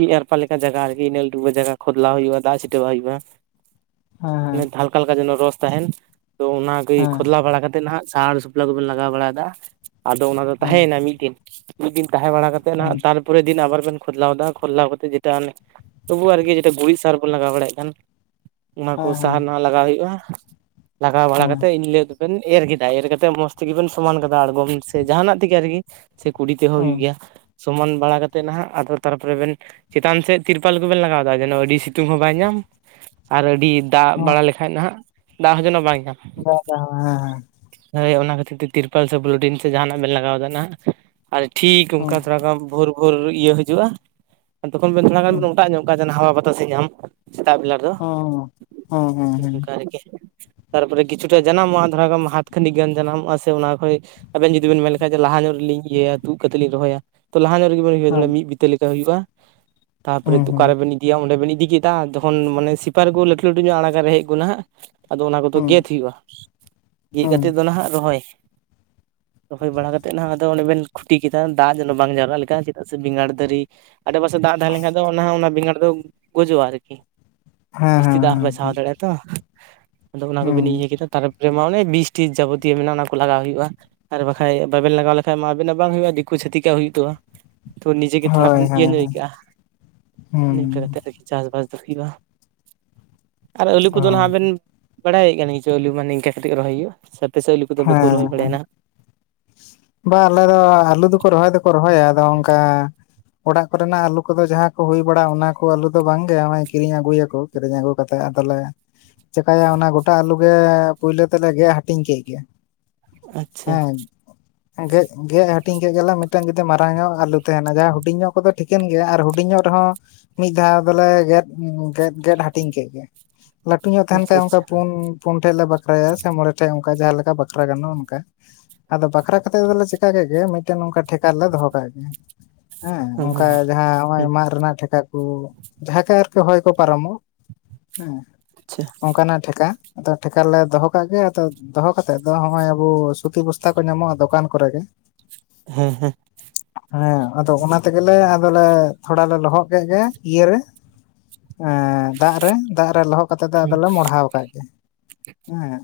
ᱤ-ᱮᱨᱯᱟ ᱞᱮᱠᱟ ᱡᱟᱜᱟ ᱟᱨᱠᱤ ᱤᱱᱟᱹ [unintelligible] ᱡᱟᱭᱜᱟ᱾ ᱠᱷᱳᱫᱽᱞᱟ ᱦᱩᱭᱩᱜ-ᱟ ᱫᱟᱜ ᱥᱤᱴᱟᱹᱣᱟᱭ ᱦᱩᱭᱩᱜ-ᱟ᱾ ᱦᱮᱸ ᱦᱮᱸ ᱦᱟᱞᱠᱟ ᱦᱟᱞᱠᱟ ᱡᱮᱱᱚ ᱨᱚᱥ ᱛᱟᱦᱮᱸᱱ ᱛᱚ ᱚᱱᱟ ᱜᱮ ᱦᱮᱸ ᱠᱷᱚᱫᱽᱞᱟ ᱵᱟᱲᱟ ᱠᱟᱛᱮᱫ ᱱᱟᱦᱟᱜ ᱥᱟᱨ ᱵᱟᱯᱞᱟ ᱠᱚᱵᱚᱱ ᱞᱟᱜᱟᱣ ᱵᱟᱲᱟᱭᱫᱟ ᱟᱫᱚ ᱚᱱᱟ ᱫᱚ ᱦᱮᱸ ᱦᱮᱸ ᱛᱟᱦᱮᱸᱭᱮᱱᱟ ᱢᱤᱫ ᱫᱤᱱ ᱢᱤᱫ ᱫᱤᱱ ᱛᱟᱦᱮᱸ ᱵᱟᱲᱟ ᱠᱟᱛᱮ ᱱᱟᱜ ᱦᱮᱸ ᱛᱟᱨ ᱯᱚᱨᱮᱨ ᱫᱤᱱ ᱟᱵᱟᱨ ᱵᱮᱱ ᱠᱷᱚᱫᱽᱞᱟᱣ ᱫᱟ ᱠᱷᱚᱫᱽᱞᱟᱣ ᱠᱟᱛᱮ ᱡᱮᱴᱟ ᱚᱱᱮ ᱛᱚᱵᱩ ᱟᱨᱠᱤ ᱡᱮᱴᱟ ᱜᱩᱨᱤᱡ ᱥᱟᱨ ᱵᱚᱱ ᱞᱟᱜᱟᱣ ᱵᱟᱲᱟᱭᱮᱜ ᱠᱷᱟᱱ ᱚᱱᱟ ᱠᱚ ᱦᱮᱸ ᱦᱮᱸ ᱦᱮᱸ ᱦᱮᱸ ᱦᱮᱸ ᱦᱮᱸ ᱦᱮᱸ ᱦᱮᱸ ᱦᱮᱸ ᱦᱮᱸ ᱦᱮᱸ ᱦᱮᱸ ᱦᱮᱸ ᱦᱮᱸ ᱦᱮᱸ ᱦᱮᱸ ᱥᱟᱦᱟᱨ ᱱᱟᱦᱟᱜ ᱞᱟᱜᱟᱣ ᱦᱩᱭᱩᱜᱼᱟ ᱞᱟᱜᱟᱣ ᱵᱟᱲᱟ ᱦᱮᱸ ᱠᱟᱛᱮ ᱤᱧ ᱞᱟᱹᱭ ᱵᱮᱱ ᱮᱨ ᱠᱮᱫᱟ ᱮᱨ ᱠᱟᱛᱮ ᱢᱚᱸᱡᱽ ᱛᱮᱜᱮ ᱵᱮᱱ ᱥᱚᱢᱟᱱ ᱠᱟᱫᱟ ᱟᱲᱜᱚᱢ ᱥᱮ ᱡᱟᱦᱟᱸᱱᱟᱜ ᱛᱮᱜᱮ ᱟᱨᱠᱤ᱾ ᱥᱮ ᱠᱩᱰᱤ ᱛᱮᱦᱚᱸ ᱦᱩᱭᱩᱜ ᱜᱮᱭᱟ, ᱥᱚᱢᱟᱱ ᱵᱟᱲᱟ ᱠᱟᱛᱮ ᱱᱟᱦᱟᱜ-ᱟ ᱛᱟᱨᱯᱚᱨᱮ ᱵᱮᱱ ᱪᱮᱛᱟᱱ ᱥᱮᱫ ᱛᱤᱨᱯᱚᱞ ᱠᱚᱵᱮᱱ ᱞᱟᱜᱟᱣ ᱫᱟ ᱡᱮᱱᱚ ᱟᱹᱰᱤ ᱥᱤᱛᱩᱝ ᱦᱚᱸ ᱵᱟᱭ ᱧᱟᱢ ᱟᱨ ᱟᱹᱰᱤ ᱫᱟᱜ ᱵᱟᱲᱟ ᱞᱮᱠᱟᱡ ᱱᱟᱦᱟᱜ ᱫᱟᱜ ᱦᱚᱸ ᱡᱮᱱᱚ ᱵᱟᱭ ᱧᱟᱢ ᱾ [inaudible] ᱦᱮᱸ ᱦᱮᱸ ᱦᱳᱭ ᱚᱱᱟ ᱠᱷᱟᱹᱛᱤᱨ ᱛᱮ ᱛᱤᱨᱯᱚᱞ ᱥᱮ ᱯᱚᱞᱤᱴᱤᱱ ᱥᱮ ᱡᱟᱦᱟᱸᱱᱟᱜ ᱵᱮᱱ ᱞᱟᱜᱟᱣ ᱫᱟ ᱱᱟᱸᱜ ᱟᱨ ᱴᱷᱤᱠ ᱚᱝᱠᱟ ᱛᱷᱚᱲᱟ ᱜᱟᱱ ᱵᱷᱳᱨ ᱵᱷᱳᱨ ᱤᱭᱟᱹ ᱦᱤᱡᱩᱜᱼᱟ᱾ ᱛᱚᱠᱷᱚᱱ ᱵᱮᱱ ᱛᱷᱚᱲᱟ ᱜᱟᱱ ᱵᱮᱱ ᱚᱴᱟᱜ ᱧᱚᱜ ᱠᱟᱜ-ᱟ, ᱡᱮᱱᱚ ᱦᱟᱣᱟ ᱵᱟᱛᱟᱥ ᱮ ᱧᱟᱢ ᱾ ᱥᱮᱛᱟᱜ ᱵᱮᱞᱟ ᱫᱚ ᱱᱚᱝᱠᱟ ᱟᱨᱠᱤ᱾ ᱛᱟᱨᱯᱚᱨᱮ ᱠᱤᱪᱷᱩᱴᱟ ᱡᱟᱱᱟᱢᱚᱜᱼᱟ ᱛᱷᱚᱨᱟ ᱜᱟᱱ ᱦᱟᱛ ᱠᱷᱟᱹᱱᱤᱠ ᱜᱟᱱ ᱡᱟᱱᱟᱢᱚᱜᱼᱟ ᱥᱮ ᱚᱱᱟ ᱠᱷᱚᱡ ᱟᱵᱮᱱ ᱡᱩᱫᱤ ᱵᱮᱱ ᱢᱮᱱ ᱞᱟᱦᱟ ᱧᱚᱜ ᱨᱮᱞᱤᱧ ᱤᱭᱟᱹᱭᱟ ᱛᱩᱫ ᱠᱟᱛᱮ ᱞᱤᱧ ᱨᱚᱦᱚᱭᱟ ᱛᱚ ᱞᱟᱦᱟ ᱧᱚᱜ ᱨᱮᱜᱮ ᱵᱤᱱ ᱤᱭᱟᱹ ᱫᱟᱲᱮᱭᱟᱜ ᱢᱤᱫ᱾ [unintelligible] [unintelligible] ᱞᱮᱠᱟ ᱦᱩᱭᱩᱜᱼᱟ ᱛᱟᱯᱚᱨᱮ ᱛᱚᱠᱟ ᱨᱮᱵᱮᱱ ᱤᱫᱤᱭᱟ ᱚᱸᱰᱮ ᱵᱤᱱ ᱤᱫᱤ ᱠᱮᱫᱟ ᱛᱚᱠᱷᱚᱱ ᱢᱟᱱᱮ ᱥᱤᱯᱟᱹᱨ ᱠᱚ ᱞᱟᱹᱴᱩ ᱞᱟᱹᱴᱩ ᱧᱚᱜ ᱟᱲᱟᱜᱟ ᱨᱮᱦᱮᱜ ᱠᱚ ᱱᱟᱦᱟᱜ ᱟᱫᱚ ᱚᱱᱟ ᱠᱚᱫᱚ ᱜᱮᱫ ᱦᱩᱭᱩᱜᱼᱟ ᱜᱮᱫ ᱠᱟᱛᱮ ᱫᱚ ᱱᱟᱦᱟᱜ ᱨᱚᱦᱚᱭ ᱦᱩᱭ ᱵᱟᱲᱟ ᱠᱟᱛᱮᱫ ᱱᱟᱦᱟᱜ ᱟᱫᱚ ᱚᱸᱰᱮ ᱵᱮᱱ ᱠᱷᱩᱴᱤ ᱠᱮᱫᱟ ᱫᱟᱜ ᱡᱮᱱᱚ ᱵᱟᱝ ᱡᱟᱣᱨᱟᱜ ᱞᱮᱠᱟ ᱪᱮᱫᱟᱜ ᱥᱮ ᱵᱮᱸᱜᱟᱲ ᱫᱟᱨᱮ ᱟᱰᱮᱯᱟᱥᱮ ᱫᱟᱜ ᱛᱟᱦᱮᱸ ᱞᱮᱱᱠᱷᱟᱱ ᱫᱚ ᱚᱱᱟ ᱦᱚᱸ ᱚᱱᱟ ᱵᱮᱸᱜᱟᱲ ᱫᱚ ᱜᱩᱡᱚᱜᱼᱟ ᱟᱨᱠᱤ᱾ ᱡᱟᱹᱥᱛᱤ ᱫᱟᱜ ᱦᱚᱸ ᱵᱟᱭ ᱦᱮᱸ ᱦᱮᱸ ᱥᱟᱦᱟᱣ ᱦᱮᱸ ᱫᱟᱲᱮᱭᱟᱜᱲ-ᱟ ᱛᱚ ᱟᱫᱚ ᱚᱱᱟ ᱠᱚᱜᱮ ᱵᱤᱱ ᱤᱭᱟᱹ ᱠᱮᱫᱟ᱾ ᱛᱟᱨᱯᱚᱨᱮ ᱢᱟ ᱚᱱᱮ ᱵᱤᱥ ᱴᱤᱥ ᱡᱟᱵᱚᱛᱤᱭᱚ ᱢᱮᱱᱟᱜᱼᱟ ᱚᱱᱟ ᱠᱚ ᱞᱟᱜᱟᱣ ᱦᱩᱭᱩᱜ-ᱟ᱾ [unintelligible] ᱵᱟᱵᱮᱱ ᱞᱟᱜᱟᱣ ᱞᱮᱠᱷᱟᱱ ᱢᱟ ᱟᱵᱤᱱᱟᱜ ᱵᱟᱝ ᱦᱩᱭᱩᱜᱼᱟ ᱫᱤᱠᱩ ᱪᱷᱟᱹᱛᱤᱠ ᱟᱜ ᱦᱩᱭᱩᱜ ᱛᱚᱜᱼᱟ ᱛᱚ ᱱᱤᱡᱮᱜᱮ ᱛᱷᱚᱲᱟ ᱦᱳᱭ ᱜᱟᱱ ᱤᱭᱟᱹ ᱦᱳᱭ ᱧᱚᱜ ᱟᱹᱭᱠᱟᱹᱜᱼᱟ ᱦᱮᱸ ᱱᱤᱝᱠᱟᱹ ᱠᱟᱛᱮᱫ ᱟᱨᱠᱤ᱾ ᱪᱟᱹᱥᱵᱟᱥ ᱫᱚ ᱦᱩᱭᱩᱜᱼᱟ ᱟᱨ ᱟᱹᱞᱩ ᱚ ᱠᱚᱫᱚ ᱱᱟᱜ ᱵᱮᱱ᱾ ᱵᱟᱲᱟᱭᱮᱜ ᱠᱟᱱ ᱪᱚ ᱟᱞᱩ ᱢᱟᱱᱮ ᱱᱤᱝᱠᱟ ᱠᱟᱛᱮ ᱨᱚᱦᱚᱭ ᱦᱩᱭᱩᱜᱼᱟ ᱥᱮ ᱟᱯᱮᱥᱮᱫ ᱟᱞᱩ ᱠᱚᱫᱚ ᱵᱟᱠᱚ ᱦᱮᱸ ᱨᱚᱦᱚᱭ ᱵᱟᱲᱟᱭᱟ ᱱᱟᱜ ᱵᱟ ᱟᱞᱮ ᱫᱚ ᱟᱞᱩ ᱫᱚᱠᱚ ᱨᱚᱦᱚᱭ ᱫᱚᱠᱚ ᱨᱚᱦᱚᱭᱟ ᱟᱫᱚ ᱚᱱᱠᱟ ᱚᱲᱟᱜ ᱠᱚᱨᱮᱱᱟᱜ ᱟᱞᱩ ᱠᱚᱫᱚ ᱡᱟᱦᱟᱸ ᱠᱚ ᱦᱩᱭ ᱵᱟᱲᱟᱜ ᱚᱱᱟ ᱠᱚ ᱟᱞᱩ ᱫᱚ ᱵᱟᱝ ᱜᱮ ᱱᱚᱜᱼᱚᱭ ᱠᱤᱨᱤᱧ ᱟᱹᱜᱩᱭᱟ ᱠᱚ᱾ ᱠᱤᱨᱤᱧ ᱟᱹᱜᱩ ᱠᱟᱛᱮᱜ ᱟᱫᱚᱞᱮ ᱪᱮᱠᱟᱭᱟ ᱚᱱᱟ ᱜᱚᱴᱟ ᱟᱞᱩ ᱜᱮ ᱯᱩᱭᱞᱳ ᱛᱮᱞᱮ ᱜᱮᱫ ᱦᱟᱹᱴᱤᱧ ᱠᱮᱫ ᱜᱮ ᱾ ᱟᱪᱪᱷᱟ ᱦᱮᱸ ᱜᱮᱜ ᱜᱮᱜ ᱦᱟᱹᱴᱤᱧ ᱠᱮᱜ ᱜᱮᱞᱮ ᱢᱤᱫᱴᱟᱝ ᱡᱩᱫᱤ ᱢᱟᱨᱟᱝ ᱧᱚᱜ ᱟᱞᱩ ᱛᱟᱦᱮᱸᱱᱟ ᱡᱟᱦᱟᱸ ᱦᱩᱰᱤᱧ ᱧᱚᱜ ᱠᱚᱫᱚ ᱴᱷᱤᱠᱟᱹᱱ ᱜᱮᱭᱟ ᱟᱨ ᱦᱩᱰᱤᱧᱚᱜ ᱨᱮᱦᱚᱸ᱾ ᱢᱤᱫ ᱫᱷᱟᱣ ᱫᱚᱞᱮ ᱜᱮᱫ ᱜᱮᱫ ᱜᱮᱫ ᱦᱟᱹᱴᱤᱧ ᱠᱮᱫ ᱜᱮ᱾ ᱞᱟᱹᱴᱩ ᱧᱚᱜ ᱛᱟᱦᱮᱸᱱ ᱟᱪᱪᱷᱟ ᱠᱷᱟᱡ ᱚᱱᱠᱟ ᱟᱪᱪᱷᱟ ᱯᱩᱱ ᱯᱩᱱ ᱴᱷᱮᱡ ᱞᱮ ᱵᱟᱠᱷᱨᱟᱭᱟ ᱥᱮ ᱢᱚᱬᱮ ᱴᱷᱮᱡ ᱚᱱᱠᱟ ᱡᱟᱦᱟᱸ ᱞᱮ ᱵᱟᱠᱷᱨᱟ ᱜᱟᱱᱚᱜᱼᱟ ᱚᱱᱠᱟ ᱟᱫᱚ ᱵᱟᱠᱷᱨᱟ ᱠᱟᱛᱮ ᱫᱚᱞᱮ ᱪᱮᱠᱟ ᱠᱮᱫ ᱜᱮ ᱢᱤᱫᱴᱮᱱ ᱚᱝᱠᱟ᱾ ᱴᱷᱮᱠᱟ ᱞᱮᱨᱮ ᱫᱚᱦᱚ ᱠᱟᱜ ᱜᱮ ᱦᱮᱸ ᱚᱝᱠᱟ ᱡᱟᱦᱟᱸ ᱦᱚᱸᱜ-ᱚᱭ ᱦᱮᱸ ᱢᱟᱜ ᱨᱮᱱᱟᱜ ᱴᱷᱮ [unintelligible] ᱟᱨᱠᱤ ᱦᱚᱭ ᱠᱚ ᱯᱟᱨᱚᱢᱚᱜ ᱦᱮᱸ᱾ ᱟᱪᱪᱷᱟ ᱚᱱᱠᱟᱱᱟᱜ ᱴᱷᱮᱠᱟ ᱟᱫᱚ ᱴᱷᱮᱠᱟ ᱨᱮᱞᱮ ᱫᱚᱦᱚ ᱠᱟᱜ ᱜᱮ, ᱟᱫᱚ ᱫᱚᱦᱚ ᱠᱟᱜ ᱠᱟᱛᱮᱫ ᱫᱚ ᱦᱚᱜᱼᱚᱭ, ᱟᱵᱚ ᱥᱩᱛᱤ ᱵᱚᱥᱛᱟ ᱠᱚ ᱧᱟᱢᱚᱜᱼᱟ, ᱫᱚᱠᱟᱱ ᱠᱚᱨᱮ ᱜᱮ ᱦᱮᱸ, ᱦᱮᱸ᱾ ᱦᱮᱸ ᱟᱫᱚ ᱚᱱᱟ ᱛᱮᱜᱮᱞᱮ, ᱟᱫᱞᱮ ᱛᱷᱚᱲᱟ ᱞᱮ ᱞᱚᱦᱚᱫ ᱠᱮᱫ ᱜᱮ ᱤᱭᱟᱹᱨᱮ ᱮ ᱫᱟᱜ ᱨᱮ, ᱫᱟᱜ ᱨᱮ ᱞᱚᱦᱚᱜ ᱠᱟᱛᱮ ᱫᱚ ᱦᱮᱸ ᱟᱫᱚᱞᱮ ᱢᱚᱲᱦᱟᱣ ᱠᱟᱜ ᱜᱮᱸ,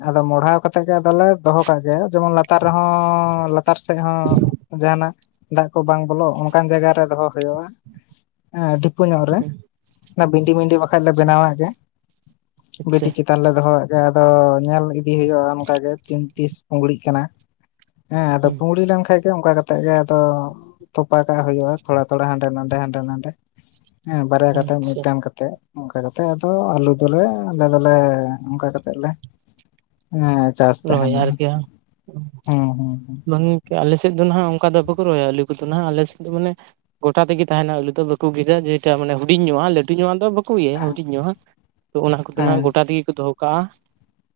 ᱟᱫᱚ ᱢᱚᱲᱦᱟᱣ ᱠᱟᱛᱮ ᱠᱟᱛᱮᱫ ᱜᱮ ᱟᱫᱚᱞᱮ ᱫᱚᱦᱚ ᱠᱟᱜ ᱜᱮᱭᱟ, ᱡᱮᱢᱚᱱ ᱞᱟᱛᱟᱨ ᱨᱮᱦᱚᱸ, ᱞᱟᱛᱟᱨ ᱥᱮᱫ ᱦᱚᱸ ᱡᱟᱦᱟᱱᱟᱜ ᱫᱟᱜ ᱠᱚ ᱵᱟᱝ ᱵᱚᱞᱚᱜ ᱚᱱᱠᱟᱱ ᱡᱟᱭᱜᱟ ᱨᱮ ᱫᱚᱦᱚ ᱦᱳᱭᱳᱜᱼᱟ᱾ ᱮ ᱰᱷᱤᱯᱩ ᱧᱚᱜ ᱨᱮ᱾ ᱚᱱᱟ ᱵᱷᱤᱱᱰᱤ, ᱵᱷᱤᱱᱰᱤ ᱵᱟᱠᱷᱟᱡ ᱞᱮ ᱟᱪᱪᱷᱟ ᱵᱮᱱᱟᱣᱟᱜ ᱜᱮ, ᱟᱪᱪᱷᱟ ᱵᱷᱤᱱᱰᱤ ᱪᱤ ᱞᱟᱛᱟᱨ ᱞᱮ ᱫᱚᱦᱚᱟᱜ ᱜᱮ ᱟᱫᱚ ᱧᱮᱞ ᱤᱫᱤ ᱦᱩᱭᱩᱜᱼᱟ, ᱚᱱᱠᱟᱜᱮ ᱛᱤᱱ ᱛᱤᱥ ᱯᱩᱝᱲᱤᱜ ᱠᱟᱱᱟ᱾ ᱦᱮᱸ ᱟᱫᱚ ᱯᱩᱝᱲᱤ ᱞᱮᱱᱠᱷᱟᱡ ᱜᱮ, ᱚᱱᱠᱟ ᱠᱟᱛᱮ ᱠᱟᱛᱮ ᱜᱮ ᱟᱫᱚ ᱛᱚᱯᱟ ᱠᱟᱜ ᱦᱳᱭᱳᱜᱼᱟ᱾ ᱛᱷᱚᱲᱟ ᱛᱷᱚᱲᱟ ᱦᱟᱸᱰᱮ ᱱᱟᱰᱮ, ᱦᱟᱸᱰᱮ ᱱᱟᱰᱮ᱾ ᱦᱮᱸ ᱵᱟᱨᱭᱟ ᱠᱟᱛᱮ, ᱟᱪᱪᱷᱟ ᱢᱤᱫᱴᱟᱝ ᱠᱟᱛᱮ᱾ ᱠᱟᱛᱮ ᱚᱱᱠᱟ ᱠᱟᱛᱮ ᱟᱫᱚ ᱟᱞᱩ ᱫᱚᱞᱮ, ᱟᱞᱮ ᱫᱚᱞᱮ ᱚᱱᱠᱟ ᱠᱟᱛᱮᱫ ᱞᱮ ᱦᱮᱸ ᱪᱟᱥ ᱨᱚᱦᱚᱭᱟ ᱛᱟᱦᱮᱸᱱᱟ ᱟᱨᱠᱤ ᱵᱟᱝ ᱦᱮᱸ, ᱦᱮᱸ, ᱦᱮᱸ᱾ ᱵᱟᱝ ᱜᱚᱝᱠᱮ ᱟᱞᱮ ᱥᱮᱫ ᱫᱚ ᱱᱟᱦᱱᱟᱜ ᱚᱱᱠᱟ ᱫᱚ ᱵᱟᱠᱚ ᱨᱚᱦᱚᱭᱟ, ᱟᱞᱩ ᱠᱚᱫᱚ ᱦᱟᱜ ᱟᱞᱮᱥᱮᱫ ᱫᱚ ᱢᱟᱱᱮ ᱜᱚᱴᱟ ᱛᱮᱜᱮ ᱛᱟᱦᱮᱸᱱᱟ ᱟᱹᱞᱩ ᱫᱚ, ᱵᱟᱠᱚ ᱜᱮᱫᱟ ᱡᱮᱴᱟ ᱢᱟᱱᱮ ᱦᱩᱰᱤᱧᱚᱜᱼᱟ ᱞᱟᱹᱩ ᱧᱚᱜ ᱫᱚ ᱵᱟ ᱵᱟᱠᱚ ᱤᱭᱟᱹᱭᱟ ᱦᱩᱰᱤᱧ ᱧᱚᱜᱼᱟ ᱦᱟᱸᱜ, ᱛᱚ ᱚᱱᱟ ᱠᱚᱫᱚ ᱦᱮᱸ ᱦᱟᱸᱜ ᱜᱚᱴᱟ ᱛᱮᱜᱮ ᱠᱚ ᱫᱚᱦᱚ ᱠᱟᱜᱼᱟ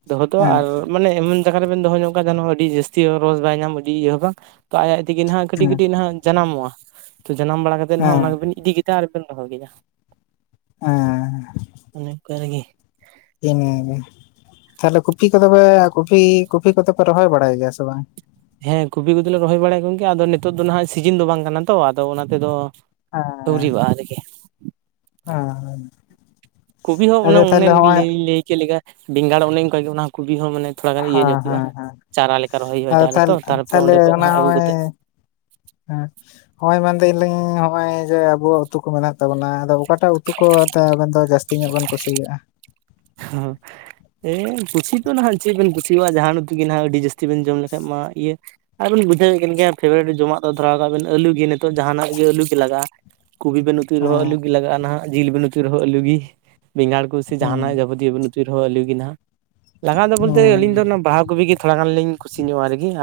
ᱫᱚᱦᱚ ᱫᱚ ᱦᱮᱸ ᱟᱨ ᱢᱟᱱᱮ ᱮᱢᱚᱱ ᱡᱟᱭᱜᱟ ᱨᱮᱵᱤᱱ ᱫᱚᱦᱚ ᱧᱚᱜᱟ, ᱡᱮᱱᱚ ᱟᱹᱰᱤ ᱡᱟᱹᱥᱛᱤ ᱨᱚᱥ ᱵᱟᱭ ᱧᱟᱢ ᱟᱹᱰᱤ ᱤᱭᱟᱹ ᱦᱚ ᱵᱟᱝ᱾ ᱛᱚ ᱟᱡ ᱟᱡ ᱛᱮᱜᱮ ᱱᱟᱸᱜ ᱠᱟᱹᱴᱤᱡ ᱦᱮᱸ ᱠᱟᱹᱴᱤᱡ ᱱᱟᱦᱟᱜ ᱡᱟᱱᱟᱢᱚᱜᱼᱟ᱾ ᱛᱚ ᱡᱟᱱᱟᱢ ᱵᱟᱲᱟ ᱠᱟᱛᱮᱜ ᱚᱱᱟ ᱦᱮᱸ ᱱᱟᱸᱜ ᱵᱤᱱ ᱤᱫᱤ ᱠᱮᱫ᱾ ᱚᱠᱟᱨᱮ ᱵᱮᱱ ᱫᱚᱦᱚ ᱠᱮᱫᱟ? ᱦᱮᱸ ᱚᱱᱮ ᱚᱱᱠᱟ ᱨᱮᱜᱮ ᱦᱮᱸ ᱱᱤᱭᱟᱹ ᱜᱮ ᱛᱟᱦᱚᱞᱮ ᱠᱚᱯᱤ ᱠᱚᱫᱚ, ᱯᱮ ᱠᱚᱯᱤ ᱠᱚᱯᱤ ᱠᱚᱫᱚ ᱯᱮ ᱨᱚᱦᱚᱭ ᱵᱟᱲᱟᱭ ᱜᱮᱭᱟ ᱥᱮ ᱵᱟᱝ? ᱦᱮᱸ ᱠᱚᱯᱤ ᱠᱚᱫᱚᱞᱮ ᱨᱚᱦᱚᱭ ᱵᱟᱲᱟᱭ ᱜᱚᱝᱠᱮ, ᱟᱫᱚ ᱱᱤᱛᱚᱜ ᱫᱚ ᱱᱟᱸᱜ ᱥᱤᱡᱤᱱ ᱫᱚ ᱵᱟᱝ ᱠᱟᱱᱟ ᱛᱚ ᱟᱫᱚ ᱚᱱᱟᱛᱮ ᱫᱚ ᱦᱮᱸ, ᱦᱮᱸ, ᱾ ᱠᱚᱯᱤ ᱦᱚᱸ ᱚᱱᱮ, ᱚᱱᱮ ᱞᱤᱧ ᱞᱟᱹᱭ ᱠᱮᱫ ᱞᱮᱠᱟ, ᱵᱮᱸᱜᱟᱲ ᱚᱱᱮ ᱚᱱᱠᱟ ᱜᱮ ᱠᱚᱯᱤ ᱦᱚᱸ ᱢᱟᱱᱮ ᱛᱷᱚᱲᱟ ᱜᱟᱱ ᱤᱭᱟᱹ ᱦᱮᱸ ᱧᱚᱜ ᱦᱳᱭᱳᱜᱼᱟ, ᱦᱮᱸ ᱪᱟᱨᱟ ᱞᱮᱠᱟ ᱨᱚᱦᱚᱭ ᱦᱳᱭᱳᱜᱼᱟ, ᱟᱫᱚ ᱰᱟᱦᱟᱨᱮ ᱛᱚ ᱛᱟᱦᱚᱞᱮ ᱛᱟᱨᱯᱚᱨᱮ ᱛᱟᱦᱚᱞᱮ ᱚᱸᱰᱮ ᱠᱷᱚᱡ ᱚᱱᱟ ᱦᱟᱸᱜ ᱟᱹᱜᱩ ᱦᱚᱸᱜᱼᱚᱭ ᱠᱟᱛᱮᱫ ᱦᱮᱸ, [unintelligible] ᱱᱚᱜᱼᱚᱭ ᱢᱮᱱᱫᱟᱹ ᱤᱧ ᱱᱚᱜᱼᱚᱭ ᱡᱮ ᱟᱵᱚᱣᱟᱜ ᱩᱛᱩ ᱠᱚ ᱢᱮᱱᱟᱜ ᱛᱟᱵᱚᱱᱟ, ᱟᱫᱚ ᱚᱠᱟᱴᱟᱜ ᱩᱛᱩ ᱠᱚ ᱟᱛᱮ ᱟᱵᱮᱱ ᱫᱚ ᱡᱟᱹᱥᱛᱤ ᱛᱤᱱᱟᱜ ᱵᱮᱱ ᱠᱩᱥᱤᱭᱟᱜᱼᱟ? ᱦᱸ, ᱦᱮᱸ ᱠᱩᱥᱤ ᱫᱚ ᱱᱟᱦᱟᱜ ᱪᱮᱫ ᱵᱮᱱ ᱠᱩᱥᱤᱣᱟᱜᱼᱟ, ᱡᱟᱦᱟᱱ ᱩᱛᱩᱜᱮ ᱦᱟᱸᱜ ᱟᱹᱰᱤ ᱡᱟᱹᱥᱛᱤ ᱵᱮᱱ ᱡᱚᱢ ᱞᱮᱠᱟᱱᱡ ᱢᱟ, ᱤᱭᱟᱹ ᱟᱨᱵᱮᱱ ᱵᱩᱡᱷᱟᱹᱣᱮᱫ ᱠᱟᱱ ᱜᱮᱭᱟ ᱯᱷᱮᱵᱟᱨᱮᱴ ᱡᱚᱢᱟᱜ ᱫᱚ ᱫᱷᱚᱨᱟᱣ ᱠᱟᱜ ᱵᱤᱱ ᱟᱹᱞᱩ ᱜᱮ, ᱱᱤᱛᱚᱜ ᱡᱟᱦᱟᱱᱟᱜ ᱜᱮ ᱟᱹᱞᱩ ᱜᱮ ᱞᱟᱜᱟᱜᱼᱟ᱾ ᱠᱚᱯᱤ ᱵᱤᱱ ᱩᱛᱩ ᱨᱚᱦᱚ ᱦᱮᱸ ᱟᱹᱞᱩ ᱜᱮ ᱞᱟᱜᱟᱜᱼᱟ, ᱱᱟᱦᱟᱜ ᱡᱤᱞ ᱵᱮᱱ ᱩᱛᱩ ᱨᱚᱦᱚᱸ ᱟᱞᱩ ᱜᱮ, ᱵᱮᱸᱜᱟᱲ ᱠᱚ ᱥᱮ ᱡᱟᱦᱟᱱᱟᱜ ᱦᱩᱸ ᱡᱤᱞ ᱵᱤᱱ ᱩᱛᱩᱭ ᱨᱮᱦᱚᱸ ᱟᱹᱞᱩᱜᱮ ᱦᱟᱜ, ᱞᱟᱜᱟᱣ ᱫᱚ ᱵᱚᱞᱛᱮ ᱦᱩᱸ ᱟᱹᱞᱤᱧ ᱫᱚ ᱵᱟᱦᱟ ᱠᱚᱯᱤ ᱜᱮ ᱛᱷᱚᱲᱟ ᱜᱟᱱ ᱞᱤᱧ ᱠᱷᱩᱥᱤᱧᱚᱜᱼᱟ ᱟᱨᱤ ᱠᱤ᱾